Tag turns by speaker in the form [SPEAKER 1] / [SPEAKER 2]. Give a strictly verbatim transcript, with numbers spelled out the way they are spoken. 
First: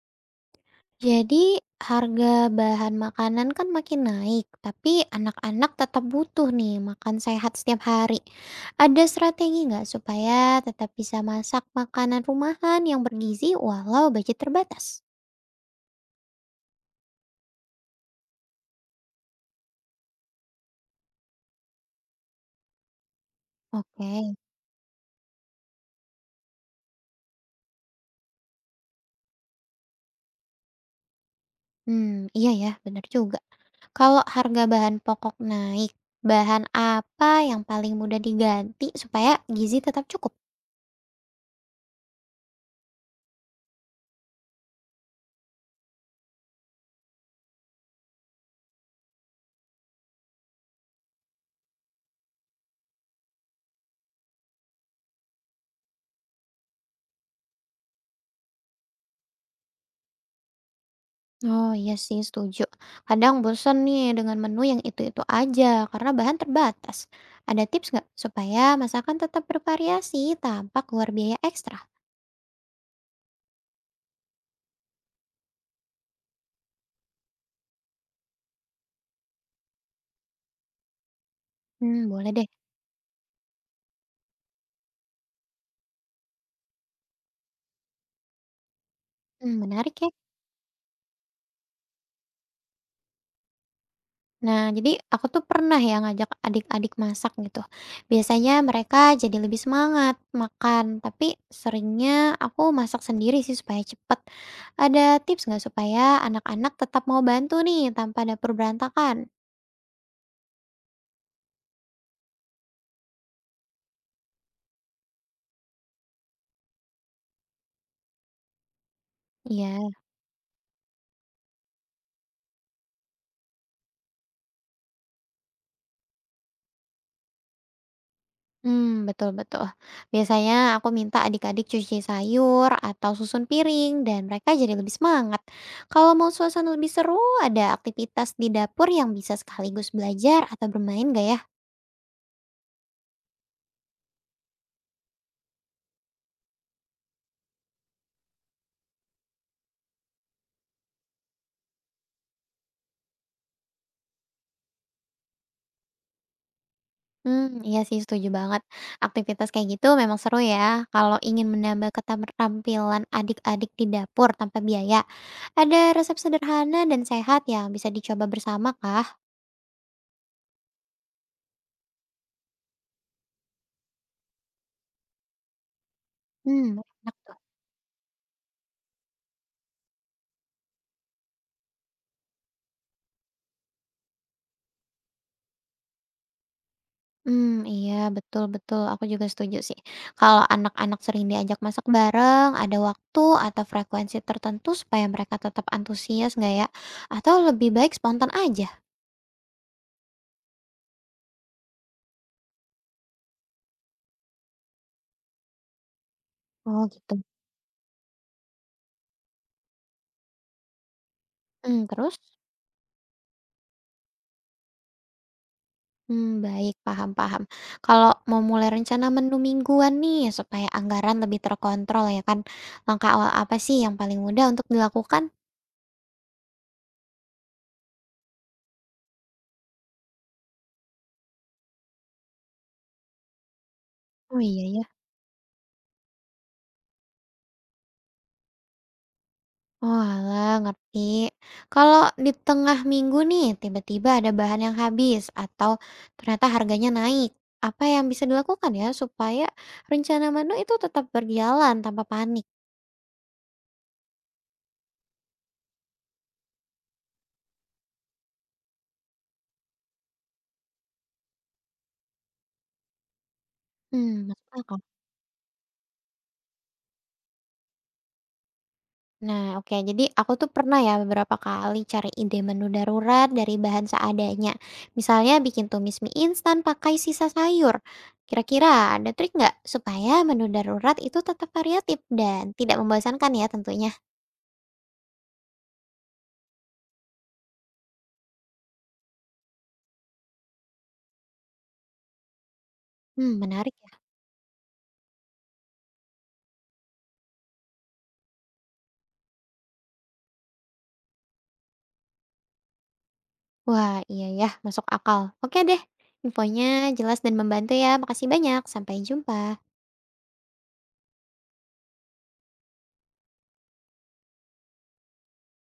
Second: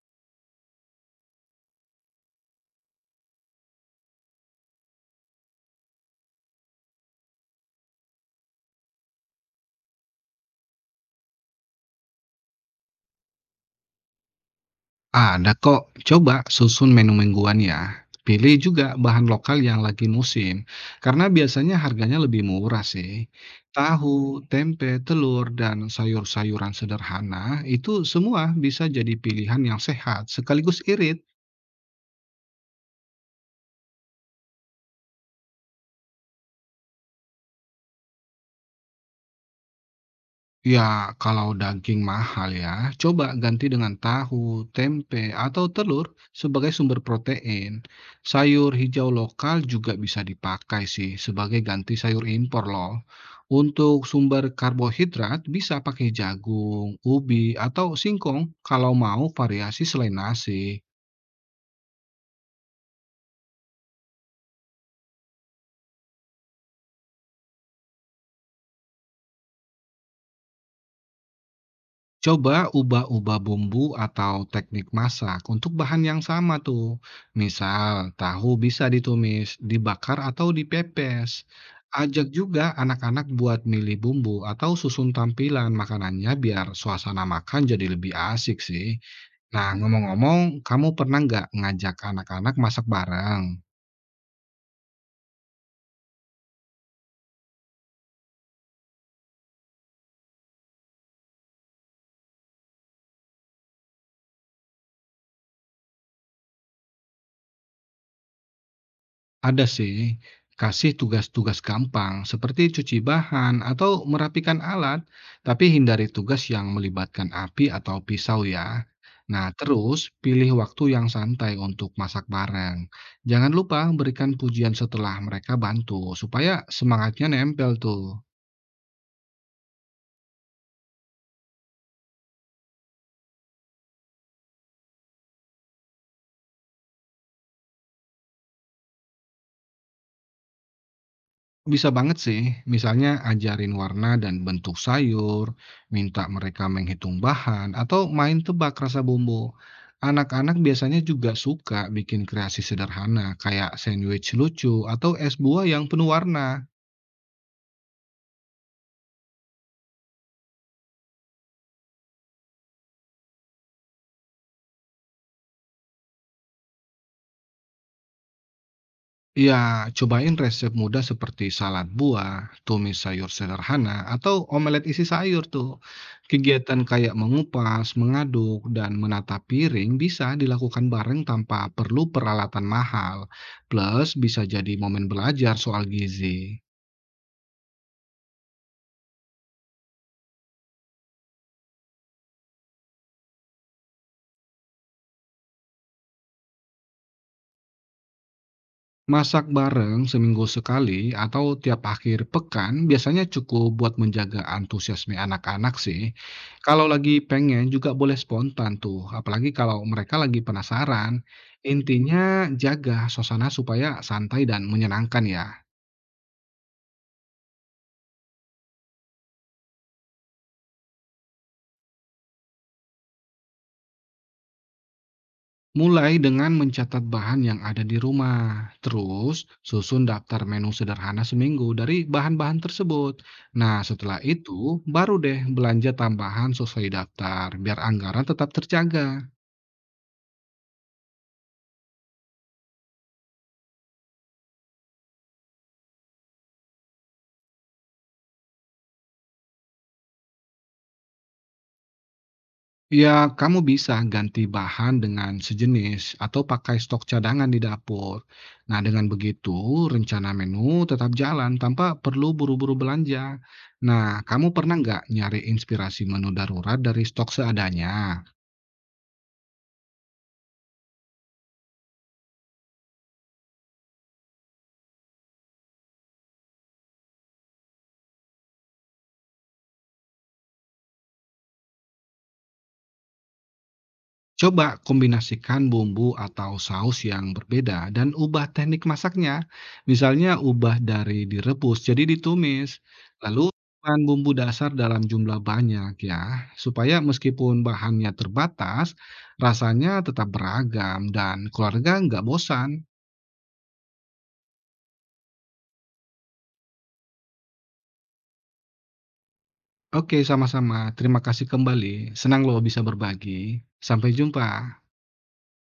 [SPEAKER 1] Jadi harga bahan makanan kan makin naik, tapi anak-anak tetap butuh nih makan sehat setiap hari. Ada strategi nggak supaya tetap bisa masak makanan rumahan yang bergizi walau budget terbatas?
[SPEAKER 2] Ada kok, coba susun menu mingguan ya. Pilih juga bahan lokal yang lagi musim, karena biasanya harganya lebih murah sih. Tahu,
[SPEAKER 1] Oke,
[SPEAKER 2] tempe, telur, dan sayur-sayuran sederhana itu semua bisa jadi pilihan yang sehat sekaligus irit.
[SPEAKER 1] hmm iya ya benar juga. Kalau harga bahan pokok naik, bahan apa yang paling mudah diganti supaya gizi tetap cukup?
[SPEAKER 2] Ya, kalau daging mahal ya, coba ganti dengan tahu, tempe, atau telur sebagai sumber protein. Sayur hijau lokal juga bisa dipakai sih sebagai ganti sayur impor loh. Untuk sumber karbohidrat bisa pakai jagung, ubi, atau singkong kalau mau variasi selain nasi.
[SPEAKER 1] Oh iya sih setuju. Kadang bosan nih dengan menu yang itu-itu aja karena bahan terbatas. Ada tips nggak supaya masakan tetap bervariasi tanpa keluar biaya ekstra?
[SPEAKER 2] Coba ubah-ubah bumbu atau teknik masak untuk bahan yang sama tuh. Misal, tahu bisa ditumis, dibakar atau dipepes.
[SPEAKER 1] Hmm,
[SPEAKER 2] Ajak
[SPEAKER 1] boleh deh.
[SPEAKER 2] juga anak-anak buat milih bumbu atau susun tampilan makanannya biar suasana makan jadi lebih asik sih.
[SPEAKER 1] Hmm,
[SPEAKER 2] Nah,
[SPEAKER 1] menarik ya.
[SPEAKER 2] ngomong-ngomong, kamu pernah nggak ngajak anak-anak masak bareng?
[SPEAKER 1] Nah, jadi aku tuh pernah ya ngajak adik-adik masak gitu. Biasanya mereka jadi lebih semangat makan, tapi seringnya aku masak sendiri sih supaya cepet. Ada tips nggak supaya anak-anak tetap mau bantu nih tanpa dapur berantakan?
[SPEAKER 2] Ada sih, kasih tugas-tugas gampang seperti cuci bahan atau merapikan alat, tapi hindari tugas yang melibatkan api atau pisau ya. Nah,
[SPEAKER 1] Iya.
[SPEAKER 2] terus pilih waktu yang santai untuk masak bareng. Jangan lupa berikan pujian setelah mereka bantu, supaya semangatnya nempel tuh.
[SPEAKER 1] Hmm betul betul. Biasanya aku minta adik-adik cuci sayur atau susun piring dan mereka jadi lebih semangat. Kalau mau suasana lebih seru, ada aktivitas di dapur yang bisa sekaligus belajar atau bermain gak ya?
[SPEAKER 2] Bisa banget sih, misalnya ajarin warna dan bentuk sayur, minta mereka menghitung bahan, atau main tebak rasa bumbu. Anak-anak biasanya juga suka bikin kreasi sederhana, kayak sandwich lucu atau es buah yang penuh warna.
[SPEAKER 1] Hmm iya sih setuju banget. Aktivitas kayak gitu memang seru ya. Kalau ingin menambah keterampilan adik-adik di dapur tanpa biaya, ada resep sederhana dan sehat yang bisa dicoba bersama kah?
[SPEAKER 2] Ya, cobain resep mudah seperti salad buah, tumis sayur sederhana, atau omelet isi sayur tuh.
[SPEAKER 1] Hmm
[SPEAKER 2] Kegiatan kayak
[SPEAKER 1] enak tuh.
[SPEAKER 2] mengupas, mengaduk, dan menata piring bisa dilakukan bareng tanpa perlu peralatan mahal. Plus, bisa jadi momen belajar soal gizi.
[SPEAKER 1] Hmm iya, betul betul, aku juga setuju sih. Kalau anak-anak sering diajak masak bareng, ada waktu atau frekuensi tertentu supaya mereka tetap antusias nggak ya? Atau lebih baik spontan aja?
[SPEAKER 2] Masak bareng seminggu sekali atau tiap akhir pekan biasanya cukup buat menjaga antusiasme anak-anak sih.
[SPEAKER 1] Oh,
[SPEAKER 2] Kalau lagi
[SPEAKER 1] gitu.
[SPEAKER 2] pengen juga boleh spontan tuh, apalagi kalau mereka lagi penasaran.
[SPEAKER 1] Hmm terus?
[SPEAKER 2] Intinya jaga suasana supaya santai dan menyenangkan ya.
[SPEAKER 1] Hmm baik, paham paham. Kalau mau mulai rencana menu mingguan nih, supaya anggaran lebih terkontrol ya kan, langkah awal apa sih yang paling mudah untuk dilakukan?
[SPEAKER 2] Mulai dengan mencatat bahan yang ada di rumah, terus susun daftar menu sederhana seminggu dari bahan-bahan tersebut. Nah, setelah
[SPEAKER 1] Oh,
[SPEAKER 2] itu
[SPEAKER 1] iya ya.
[SPEAKER 2] baru deh belanja tambahan sesuai daftar, biar anggaran tetap terjaga.
[SPEAKER 1] Oalah, ngerti. Kalau di tengah minggu nih, tiba-tiba ada bahan yang habis atau ternyata harganya naik. Apa yang bisa dilakukan ya supaya rencana menu itu tetap berjalan tanpa panik?
[SPEAKER 2] Ya, kamu bisa ganti bahan dengan sejenis atau pakai stok cadangan di dapur. Nah, dengan begitu rencana menu tetap jalan tanpa perlu buru-buru belanja. Nah,
[SPEAKER 1] Hmm,
[SPEAKER 2] kamu
[SPEAKER 1] masuk
[SPEAKER 2] pernah
[SPEAKER 1] akal.
[SPEAKER 2] nggak nyari inspirasi menu darurat dari stok seadanya?
[SPEAKER 1] Nah, oke. Jadi aku tuh pernah ya beberapa kali cari ide menu darurat dari bahan seadanya. Misalnya bikin tumis mie instan pakai sisa sayur. Kira-kira ada trik nggak supaya menu darurat itu tetap variatif dan tidak membosankan ya tentunya?
[SPEAKER 2] Coba kombinasikan bumbu atau saus yang berbeda dan ubah teknik masaknya. Misalnya ubah dari direbus jadi ditumis.
[SPEAKER 1] Hmm,
[SPEAKER 2] Lalu
[SPEAKER 1] menarik.
[SPEAKER 2] bahan bumbu dasar dalam jumlah banyak ya, supaya meskipun bahannya terbatas, rasanya tetap beragam dan keluarga nggak bosan.
[SPEAKER 1] Wah, iya ya, masuk akal. Oke deh, infonya jelas dan membantu ya. Makasih banyak, sampai jumpa.
[SPEAKER 2] Oke, sama-sama. Terima kasih kembali. Senang lo bisa berbagi. Sampai jumpa.